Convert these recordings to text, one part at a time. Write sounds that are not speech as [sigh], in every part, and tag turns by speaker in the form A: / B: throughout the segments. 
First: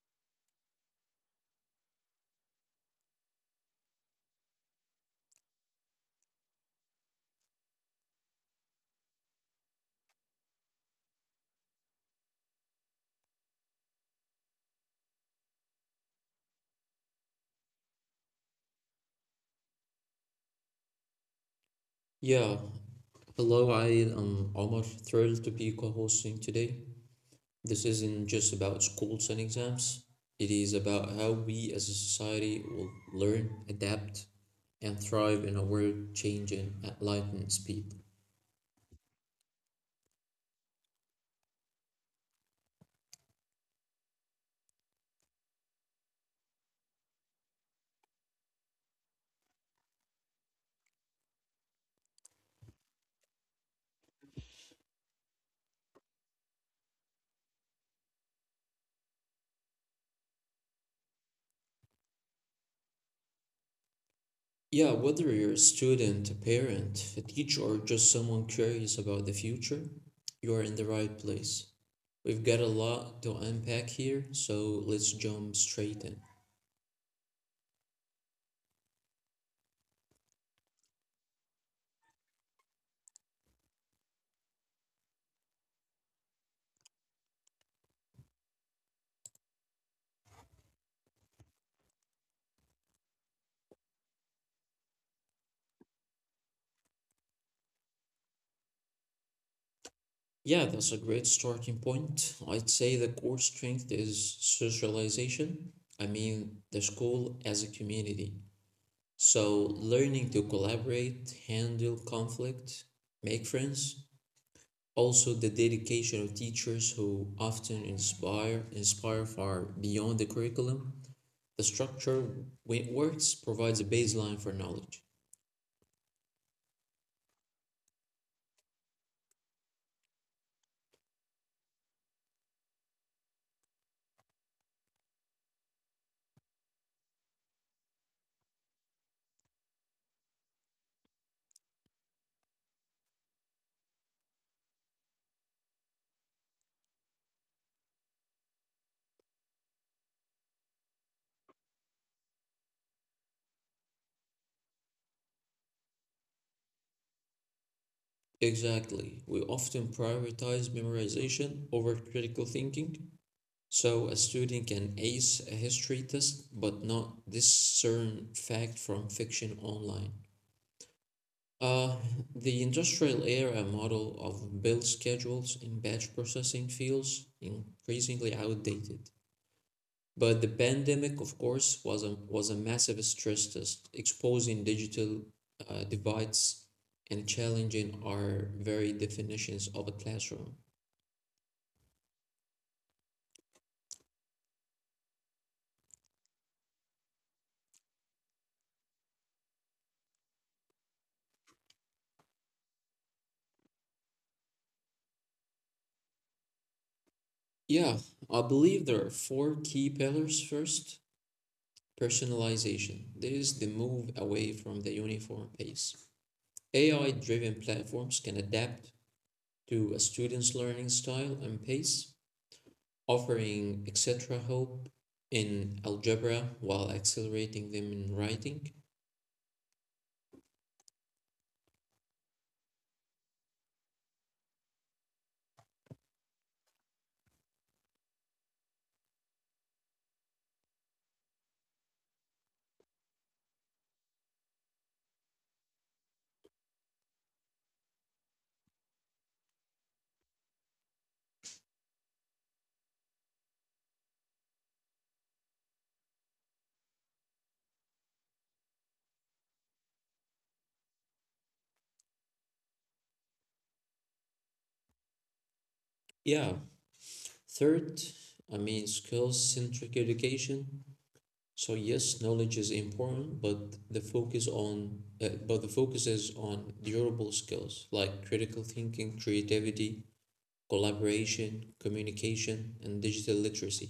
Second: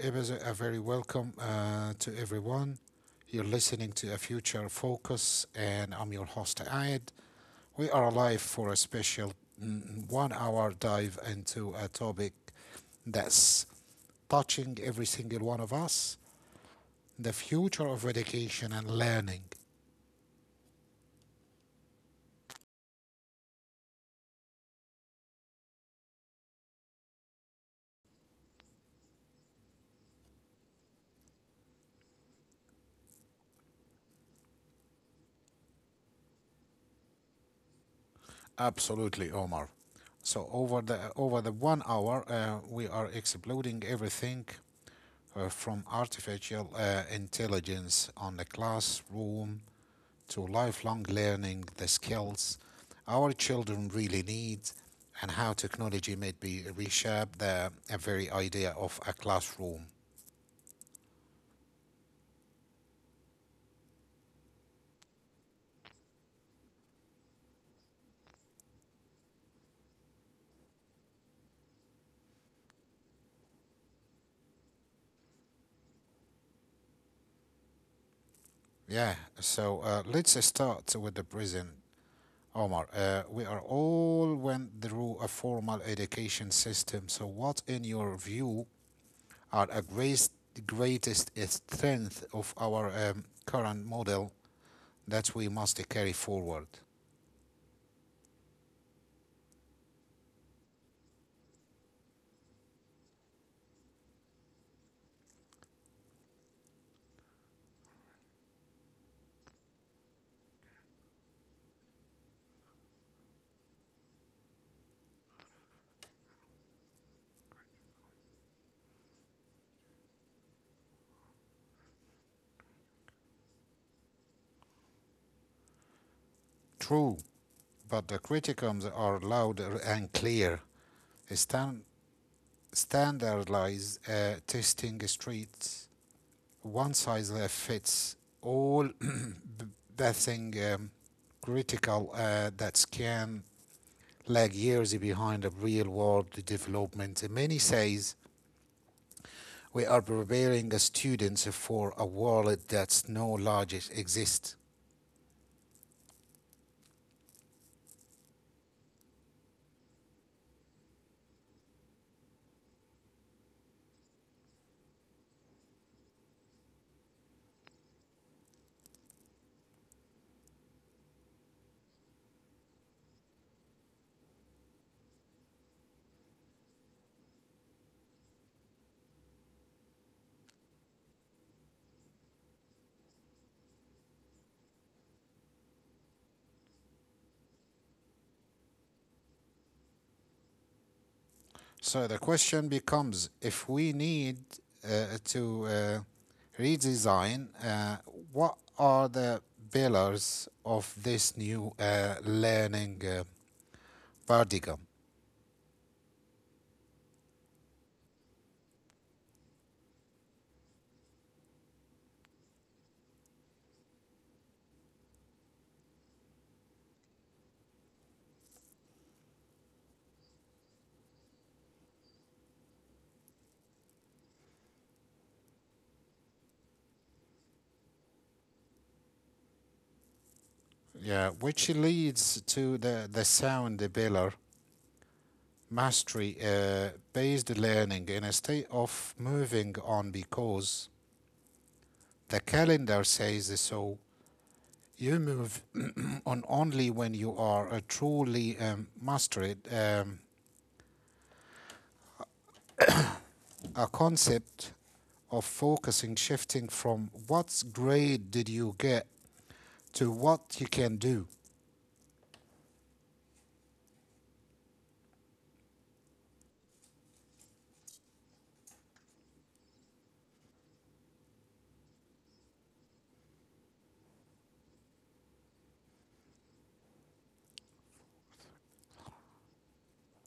A: episode. A very welcome to everyone. You're listening to a Future Focus, and I'm your host, Ayed. We are live for a special 1 hour dive into a topic that's touching every single one of us, the future of education and learning.
B: Yeah, hello. I am Omar, thrilled to be co-hosting today. This isn't just about schools and exams. It is about how we as a society will learn, adapt, and thrive in a world changing at lightning speed.
A: Absolutely, Omar. So over the 1 hour, we are exploding everything from artificial intelligence on the classroom to lifelong learning, the skills our children really need, and how technology may be reshape the very idea of a classroom.
B: Yeah, whether you're a student, a parent, a teacher, or just someone curious about the future, you are in the right place. We've got a lot to unpack here, so let's jump straight in.
A: Yeah, so let's start with the present, Omar. We are all went through a formal education system. So, what, in your view, are a greatest strength of our current model that we must carry forward.
B: Yeah, that's a great starting point. I'd say the core strength is socialization. I mean, the school as a community. So, learning to collaborate, handle conflict, make friends. Also, the dedication of teachers who often inspire far beyond the curriculum. The structure, when it works, provides a baseline for knowledge.
A: True, but the criticisms are louder and clear. Stan- Standardize testing streets. One size fits all [clears throat] [coughs] bathing critical that can lag years behind the real world development. Many says we are preparing students for a world that's no logic exists.
B: Exactly. We often prioritize memorization over critical thinking. So a student can ace a history test but not discern fact from fiction online. Uh, the industrial era model of build schedules in batch processing feels increasingly outdated. But the pandemic, of course, was a massive stress test, exposing digital divides and challenging our very definitions of a classroom.
A: So the question becomes, if we need to redesign, what are the pillars of this new learning paradigm?
B: Yeah, I believe there are four key pillars. First, personalization. There is the move away from the uniform pace. AI driven platforms can adapt to a student's learning style and pace, offering etc. help in algebra while accelerating them in writing.
A: Yeah, which leads to the sound pillar, mastery based learning in a state of moving on because the calendar says so. You move [clears throat] on only when you are truly mastered. A concept of focusing, shifting from what grade did you get to what you can do.
B: Yeah. Third, I mean, skills centric education. So yes, knowledge is important, but the focus on but the focus is on durable skills like critical thinking, creativity, collaboration, communication, and digital literacy.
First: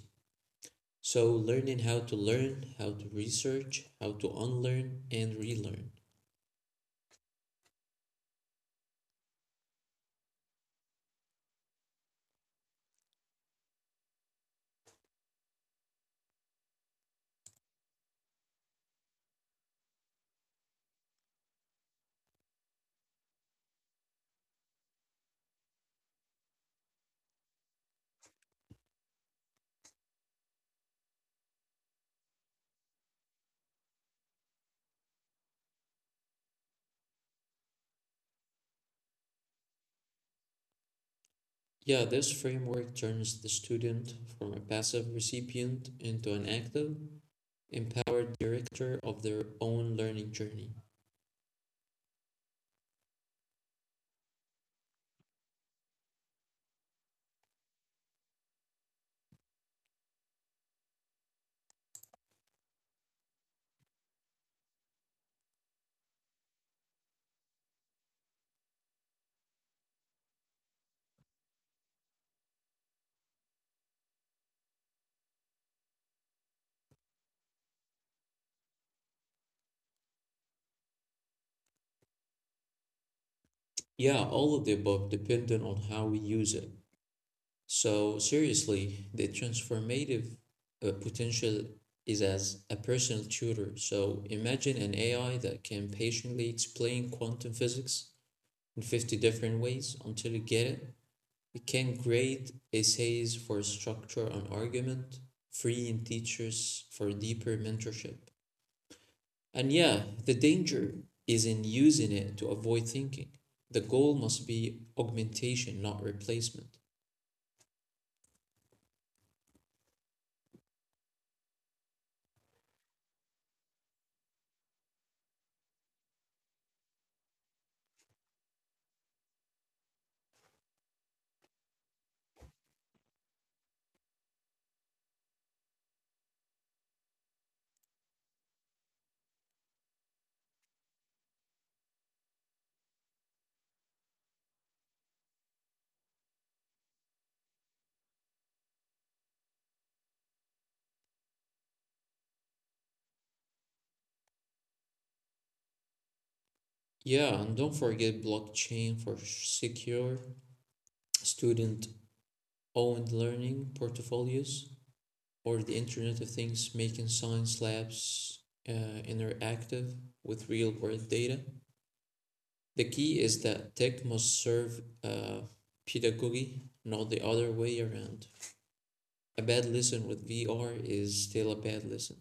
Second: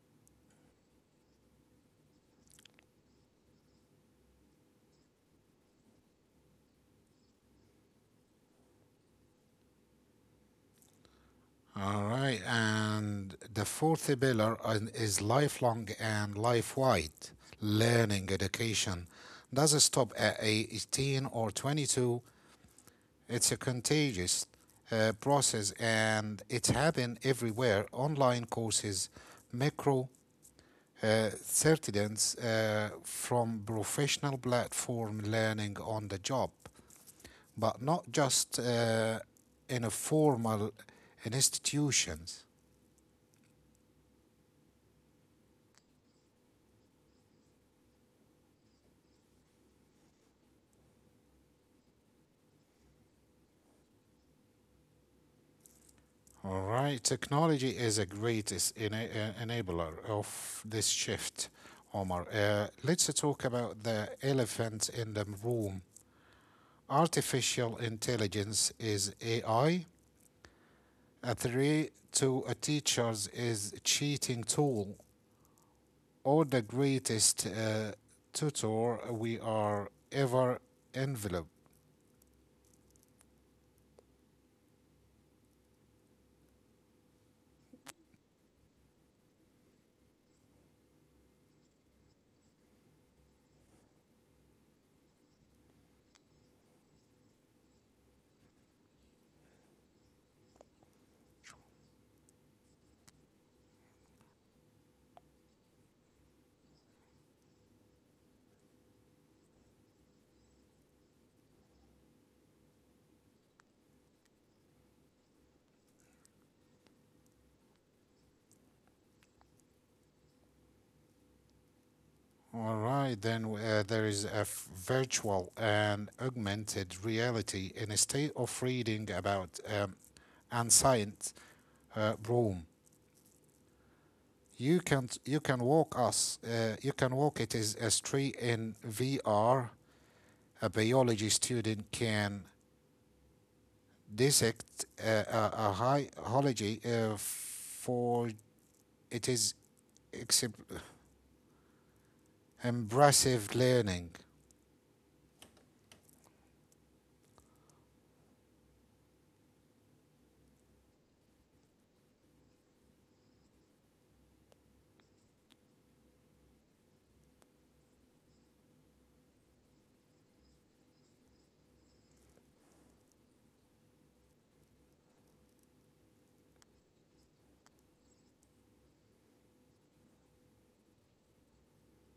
B: So, learning how to learn, how to research, how to unlearn, and relearn.
A: All right. And the fourth pillar is lifelong and life wide learning education. Doesn't stop at 18 or 22. It's a contagious process and it's happened everywhere, online courses, micro certitudes from professional platform learning on the job, but not just in a formal
B: Yeah, this
A: institutions.
B: framework turns the student from a passive recipient into an active, empowered director of their own learning journey.
A: All right, technology is a greatest enabler of this shift, Omar. Let's talk about the elephant in the room. Artificial intelligence is AI. A threat to a teacher's is cheating tool or the greatest tutor we are ever enveloped.
B: Yeah, all of the above, depending on how we use it. So seriously, the transformative potential is as a personal tutor. So imagine an AI that can patiently explain quantum physics in 50 different ways until you get it. It can grade essays for structure and argument, freeing teachers for deeper mentorship. And yeah, the danger is in using it to avoid thinking. The goal must be augmentation, not replacement.
A: All right, then there is a virtual and augmented reality in a state of reading about ancient Rome. You can walk us. You can walk it is a street in VR. A biology student can dissect a high hology for it is except Impressive learning.
B: Yeah, and don't forget blockchain for secure student-owned learning portfolios, or the Internet of Things making science labs uh, interactive with real-world data. The key is that tech must serve pedagogy, not the other way around. A bad lesson with VR is still a bad lesson.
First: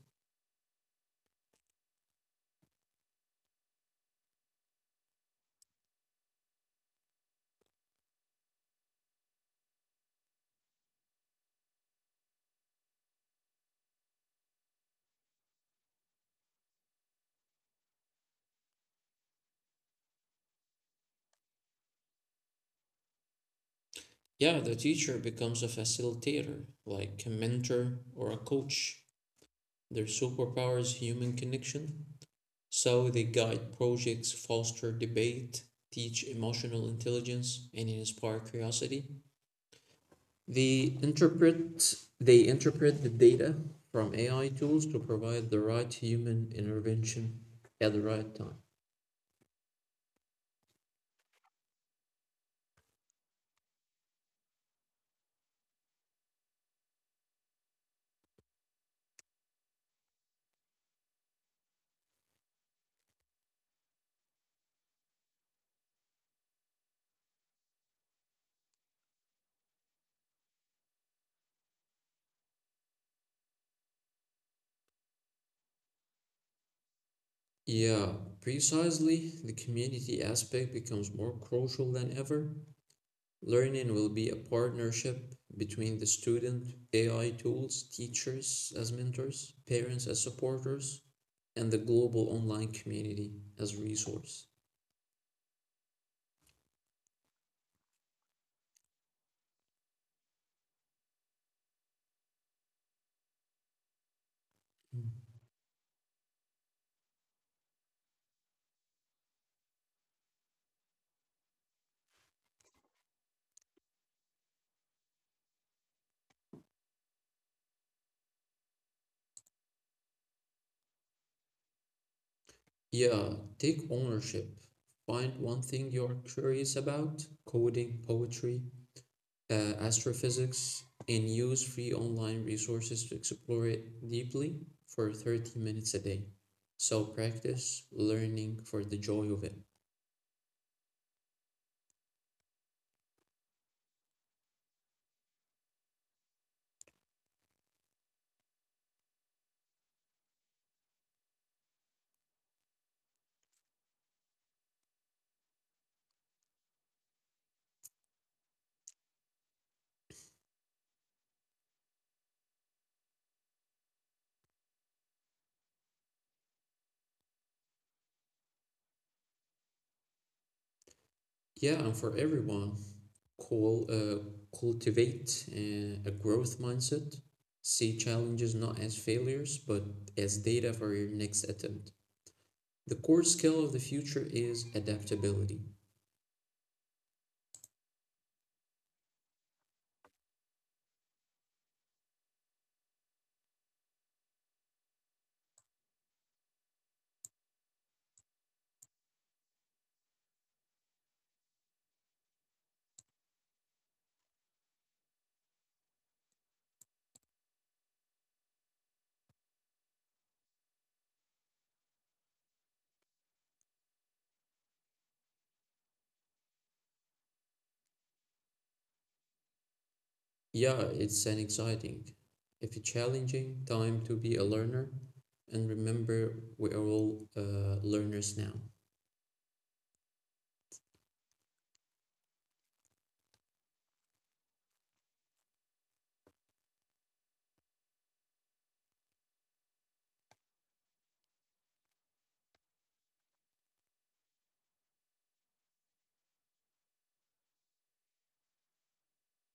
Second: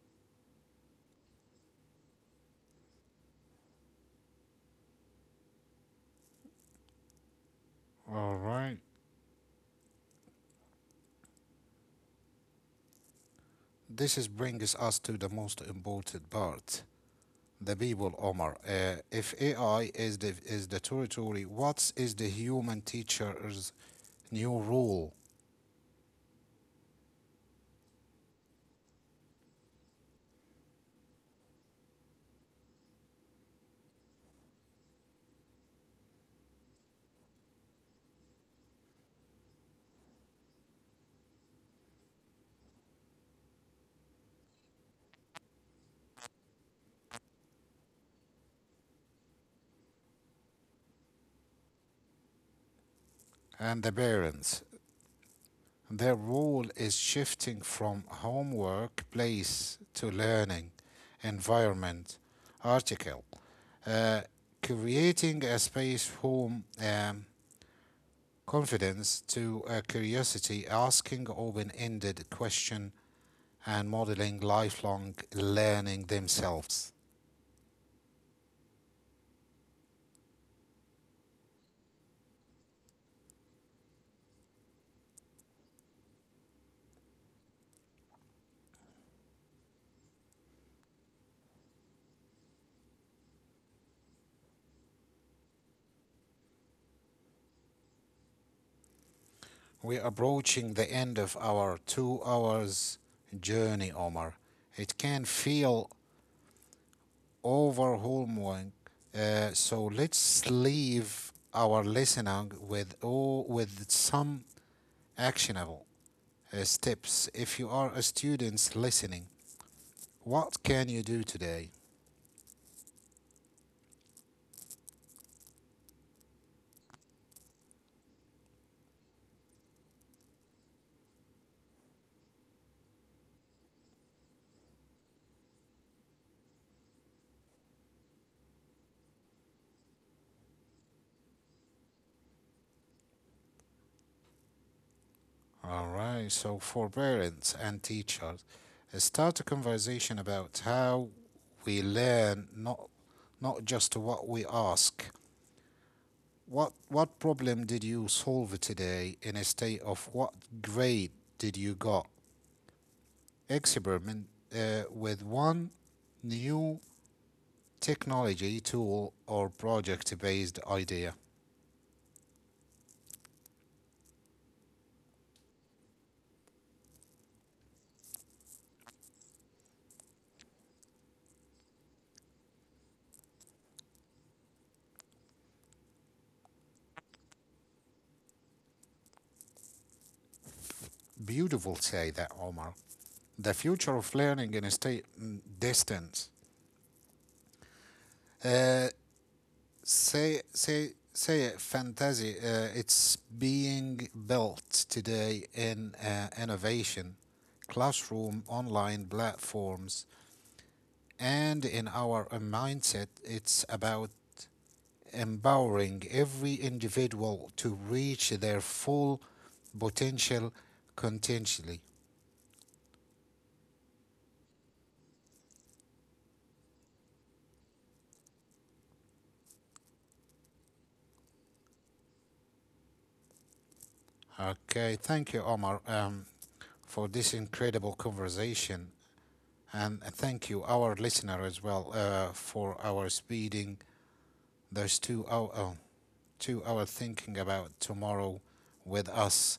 A: All right. This is brings us to the most important part, the people, Omar. If AI is the territory, what is the human teacher's new
B: Yeah, the
A: role
B: teacher becomes a facilitator, like a mentor or a coach. Their superpower is human connection. So they guide projects, foster debate, teach emotional intelligence, and inspire curiosity. They interpret they interpret the data from AI tools to provide the right human intervention at the right time.
A: and the parents? Their role is shifting from homework place to learning environment. Article. Uh, Creating a space home, confidence to curiosity, asking open ended question, and modeling lifelong learning themselves.
B: Yeah, precisely. The community aspect becomes more crucial than ever. Learning will be a partnership between the student, AI tools, teachers as mentors, parents as supporters, and the global online community as resource.
A: We're approaching the end of our 2 hours journey, Omar. It
B: Mm.
A: can feel overwhelming, so let's leave our listener with with some actionable steps. If you are a student listening, what can you do today?
B: Yeah, take ownership. Find one thing you're curious about: coding, poetry, astrophysics, and use free online resources to explore it deeply for 30 minutes a day. So practice learning for the joy of it.
A: All right. So for parents and teachers, start a conversation about how we learn, not just what we ask. What problem did you solve today? In a state of what grade did you got? Experiment with one new technology tool or project based idea.
B: Yeah, and for everyone, Call, uh, cultivate a growth mindset. See challenges not as failures, but as data for your next attempt. The core skill of the future is adaptability.
A: Beautiful, say that Omar. The future of learning in a state distance. Uh, say fantasy, it's being built today in innovation classroom online platforms and in our mindset. It's about empowering every individual to reach their full potential
B: Yeah, it's an
A: continually.
B: exciting, if it's challenging, time to be a learner. And remember, we are all learners now.
A: Okay, thank you, Omar, for this incredible conversation, and thank you our listener as well for our speeding those two oh oh 2 hour thinking about tomorrow with us.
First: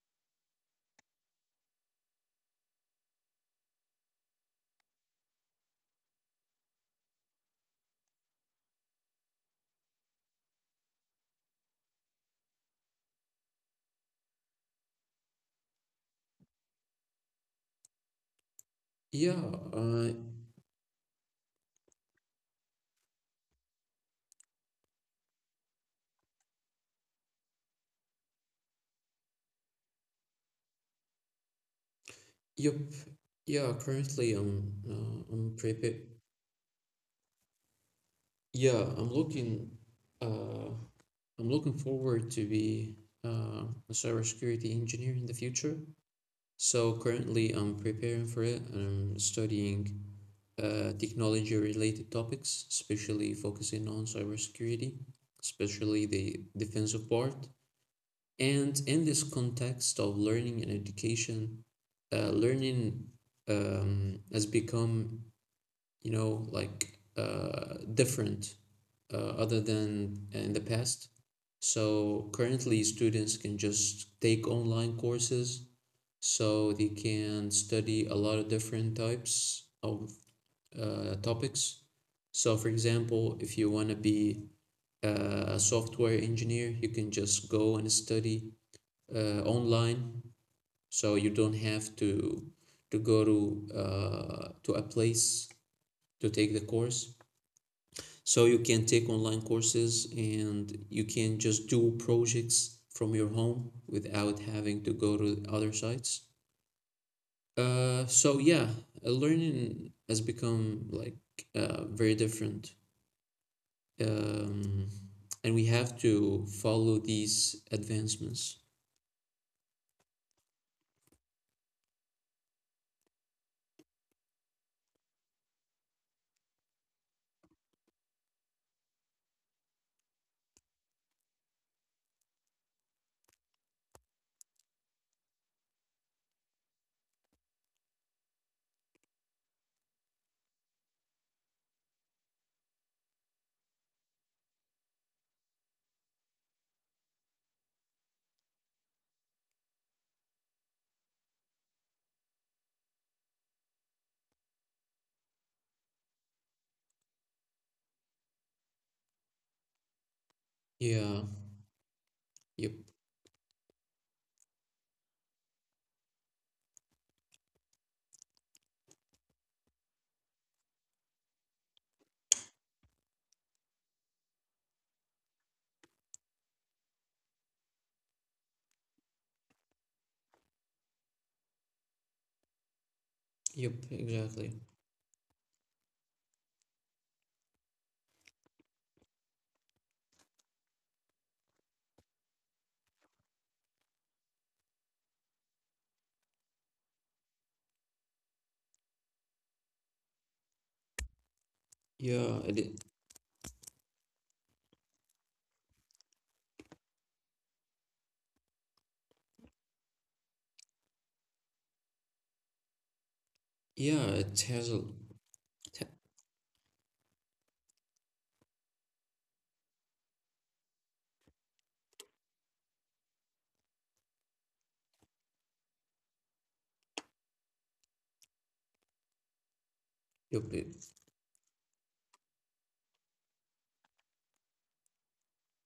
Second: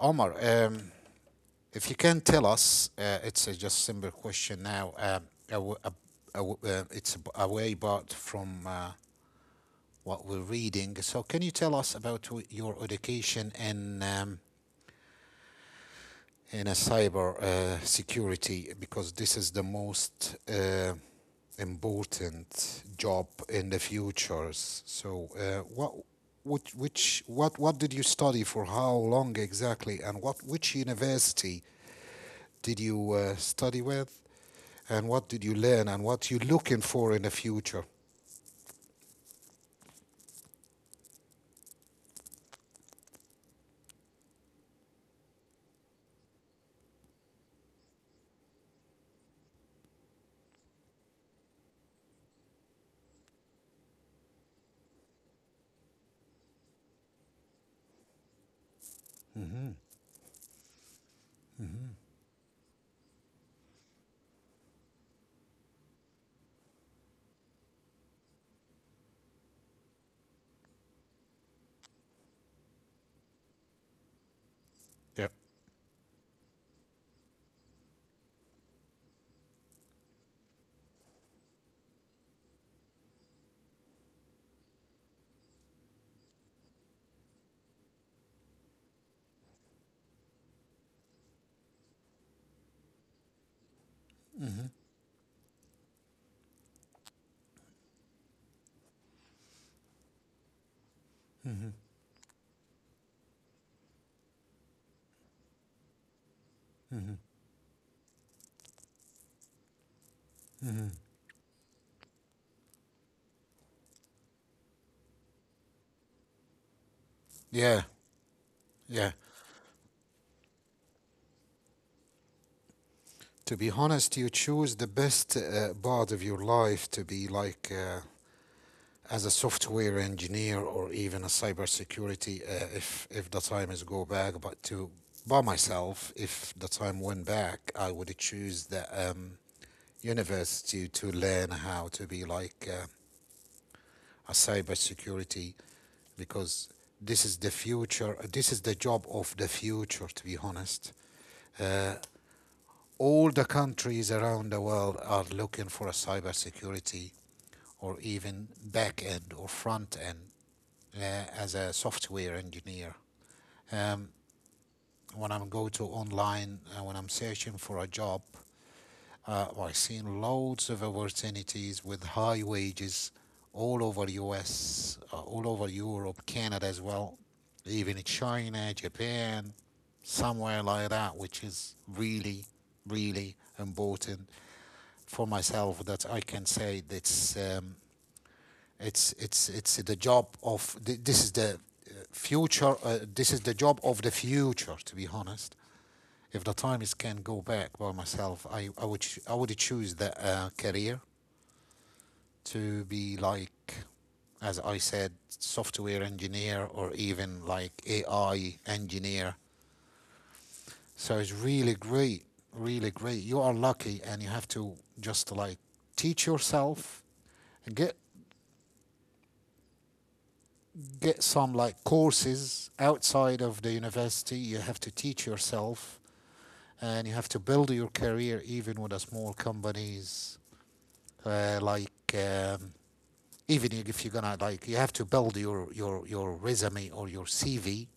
A: Omar, if you can tell us, it's a just simple question now. Aw- it's away but from what we're reading. So, can you tell us about your education in a cyber security, because this
B: Yeah,
A: is the
B: uh,
A: most important job in the futures. So, what, which, what did you study for? How long exactly? And which university did
B: yep.
A: you study
B: Yeah,
A: with?
B: currently I'm
A: And what
B: uh,
A: did you
B: I'm
A: learn? And
B: prepared.
A: what you looking for in the future?
B: Yeah, uh I'm looking forward to be uh, a cybersecurity engineer in the future. So currently, I'm preparing for it and I'm studying technology-related topics, especially focusing on cybersecurity, especially the defensive part. And in this
A: Mm-hmm.
B: context of learning and education,
A: Mm-hmm.
B: learning has become, you know, like different, uh, other than in the past. So currently, students can just take online
A: Yeah.
B: courses, so they can study a lot of different types of topics. So, for example, if you want to be a software engineer, you can just go and study online. So you don't have to to go to uh,
A: Mm-hmm.
B: to a place to take the course. So you can take online courses and you can just
A: Mm-hmm.
B: do projects from your home without having to go to other sites.
A: Mm-hmm.
B: So yeah, learning has become
A: Mm-hmm.
B: like very different, um, and we have to follow these
A: Yeah.
B: advancements.
A: Yeah. To be honest, you choose the best part of your life to be like as a software engineer or even a cybersecurity, if the time is go back. But to by myself, if the time went back, I would choose the university to learn how to be like a cybersecurity, because this is the future. This is the job of the future, to be honest. uh, all the countries around the world are looking for a cybersecurity, or even back end or front end, as a
B: Yeah.
A: software engineer.
B: Yep.
A: Um, when I'm go to online, when I'm searching for a job, I've seen loads of opportunities with high wages all over US, all over Europe, Canada as well, even in China, Japan, somewhere like that, which is really, really important
B: Yep.
A: for myself.
B: Exactly.
A: That I can say that's, it's the job of this is the future. This is the job of the future. To be honest, if the time is can go back by myself, I would choose the career to be like,
B: Yeah. It,
A: as I said, software engineer or even like AI engineer. So it's really great, really great. You are lucky, and you have to just like
B: yeah.
A: teach
B: It has a.
A: yourself, and get some like courses outside of the university. You have to teach yourself and you have to build your career even with a small companies. Uh, like
B: Yep.
A: um,
B: It,
A: Even if you're gonna like, you have to build your resume or your CV,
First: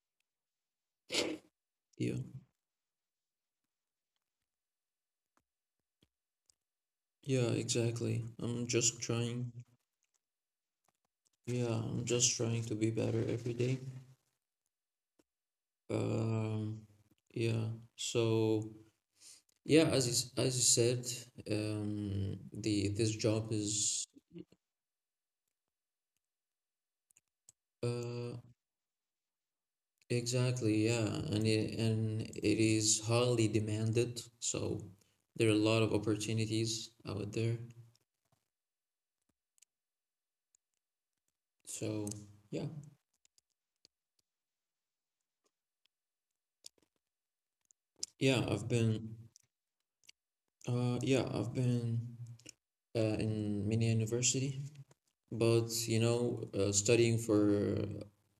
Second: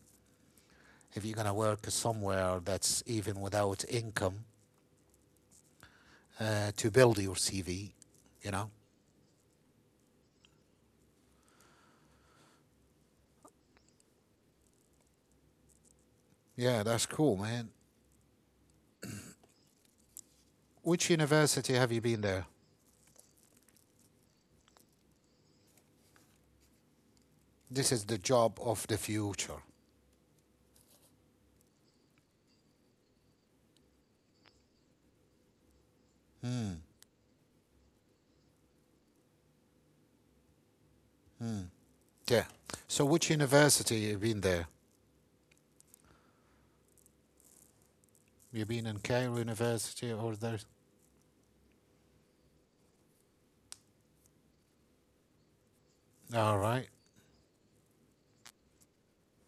A: if you're gonna work
B: yeah.
A: somewhere, that's even without income, to build your
B: Yeah.
A: CV.
B: Exactly.
A: You know.
B: I'm just trying Yeah, I'm just trying to be better every day.
A: Yeah, that's
B: Um,
A: cool, man.
B: yeah. So yeah, as you
A: Which
B: said,
A: university have you been there?
B: the this job is
A: This is the job of
B: uh
A: the future.
B: exactly, yeah, and it is highly demanded. So there are a lot of
A: Hmm.
B: opportunities out there.
A: Hmm. Yeah.
B: So
A: So which
B: yeah,
A: university you been there? You been in
B: yeah,
A: Cairo
B: I've been
A: University or there?
B: yeah, I've been in mini university.
A: All
B: But
A: right.
B: you know, studying for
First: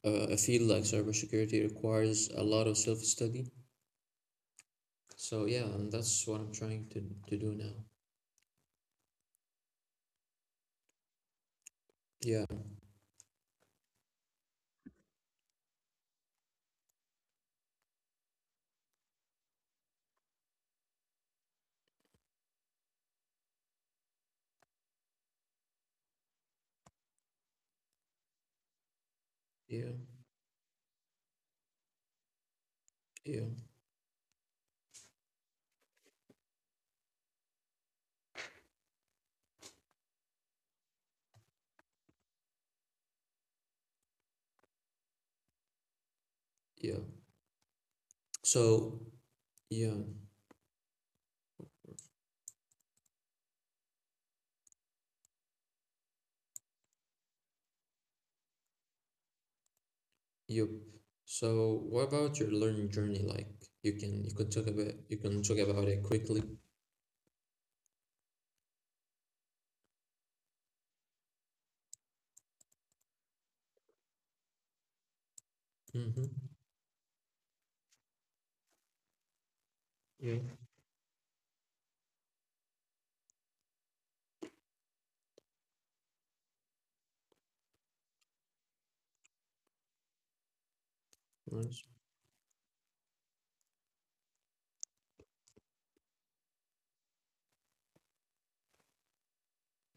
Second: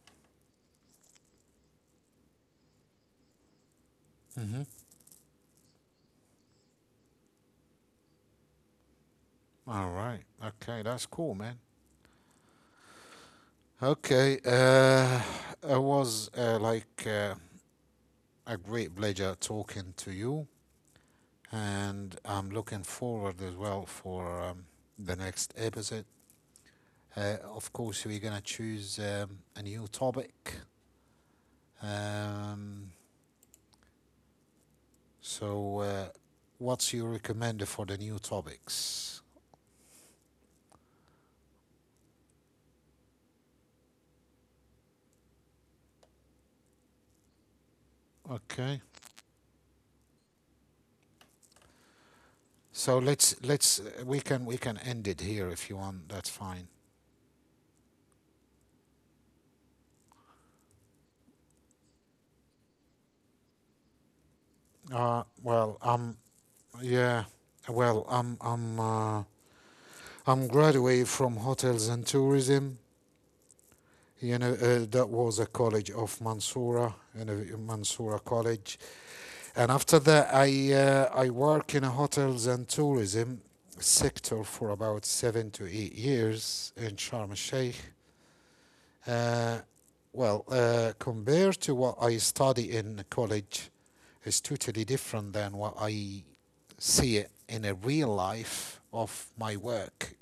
B: a field like cybersecurity requires a lot of self-study.
A: Mm-hmm.
B: So yeah, and that's what I'm trying to do now.
A: All right. Okay, that's cool, man.
B: Yeah,
A: Okay. It was a great pleasure talking to you, and I'm looking forward as well for the next episode. Of course, we're gonna choose a new
B: yeah,
A: topic. Um,
B: yeah,
A: so, what's your recommender for the new topics?
B: yeah.
A: Okay.
B: So yeah,
A: So let's we can end it here if you want. That's fine.
B: yep. So what about your learning journey? Like
A: Uh,
B: you can
A: well,
B: talk about
A: um,
B: it quickly.
A: yeah, well, I'm I'm uh, I'm graduate from hotels and tourism. You know, that was a college of
B: Mm-hmm.
A: Mansoura, you know, Mansoura College. And after that,
B: Yeah.
A: I work in a hotels and tourism sector for about 7 to 8 years in Sharm el Sheikh. Uh, Compared to what
B: Nice.
A: I study in college, is totally different than what I see it in a real life of my work.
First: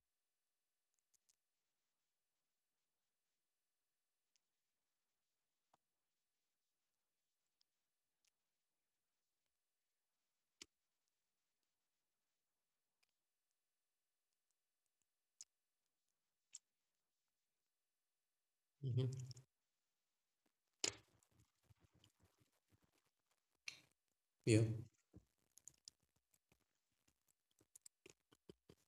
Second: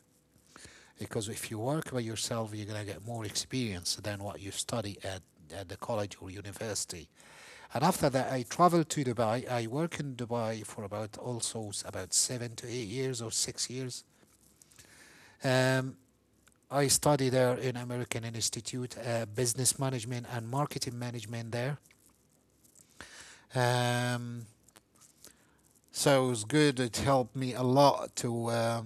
A: Because if you work by yourself, you're gonna get more experience than what you study at the college or university. And after that, I traveled to Dubai. I worked in Dubai for about 7 to 8 years or 6 years. Um, I studied there in American Institute,
B: Mm-hmm.
A: business management and marketing management there. Um,
B: Yeah.
A: so it was good. It helped me a lot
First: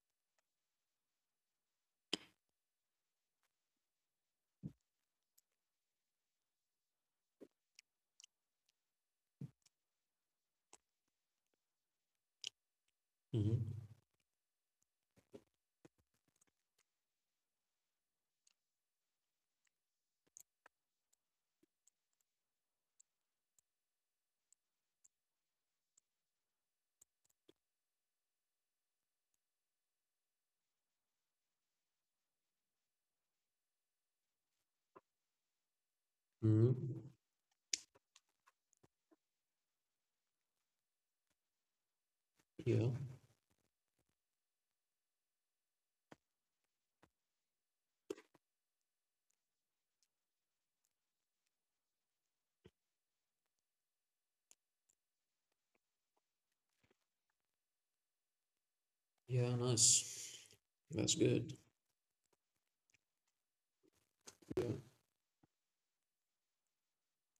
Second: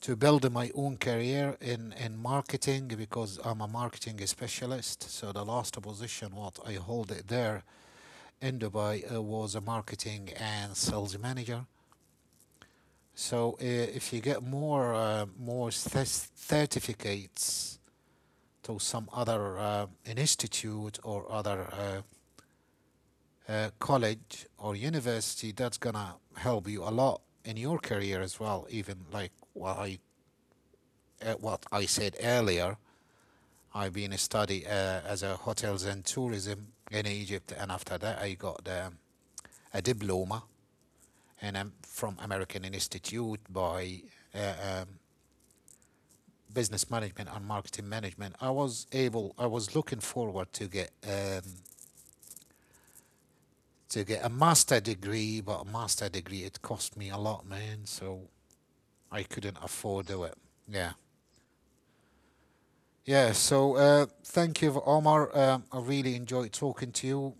A: to build my own career in marketing, because I'm a marketing specialist. So the last position what I hold it there in Dubai was a marketing and sales manager. So uh,
B: Mm-hmm.
A: if you get more uh, more certificates to some other institute or other college or university, that's gonna help you a lot in your career as well. Even like what I said earlier, I've been a study as a hotels and tourism
B: Mm-hmm.
A: in Egypt, and after that I got, a diploma and I'm from American
B: Yeah.
A: Institute by, uh, um, business management and marketing management. I was able I was looking forward to get, to get a master degree, but a master degree it cost me a lot, man. So I
B: Yeah.
A: couldn't afford to do it.
B: Nice.
A: Yeah.
B: That's good.
A: Yeah, so thank
B: Yeah.
A: you, Omar. I really enjoyed talking to you.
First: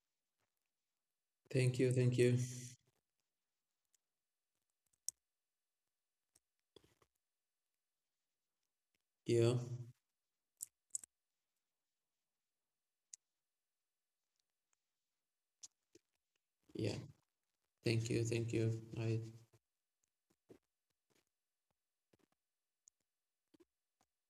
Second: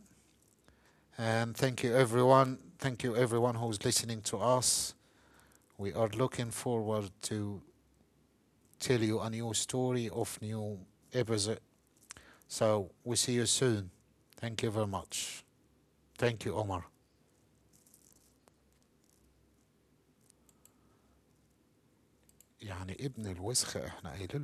A: And
B: Thank
A: thank
B: you.
A: you,
B: Thank you.
A: everyone. Thank you, everyone who's listening to us. We are looking forward to tell you a new
B: Yeah.
A: story of new episode. So we see you soon. Thank you very much. Thank you, Omar.
B: Yeah, thank you, thank you. I
A: يعني ابن الوسخة احنا قايلين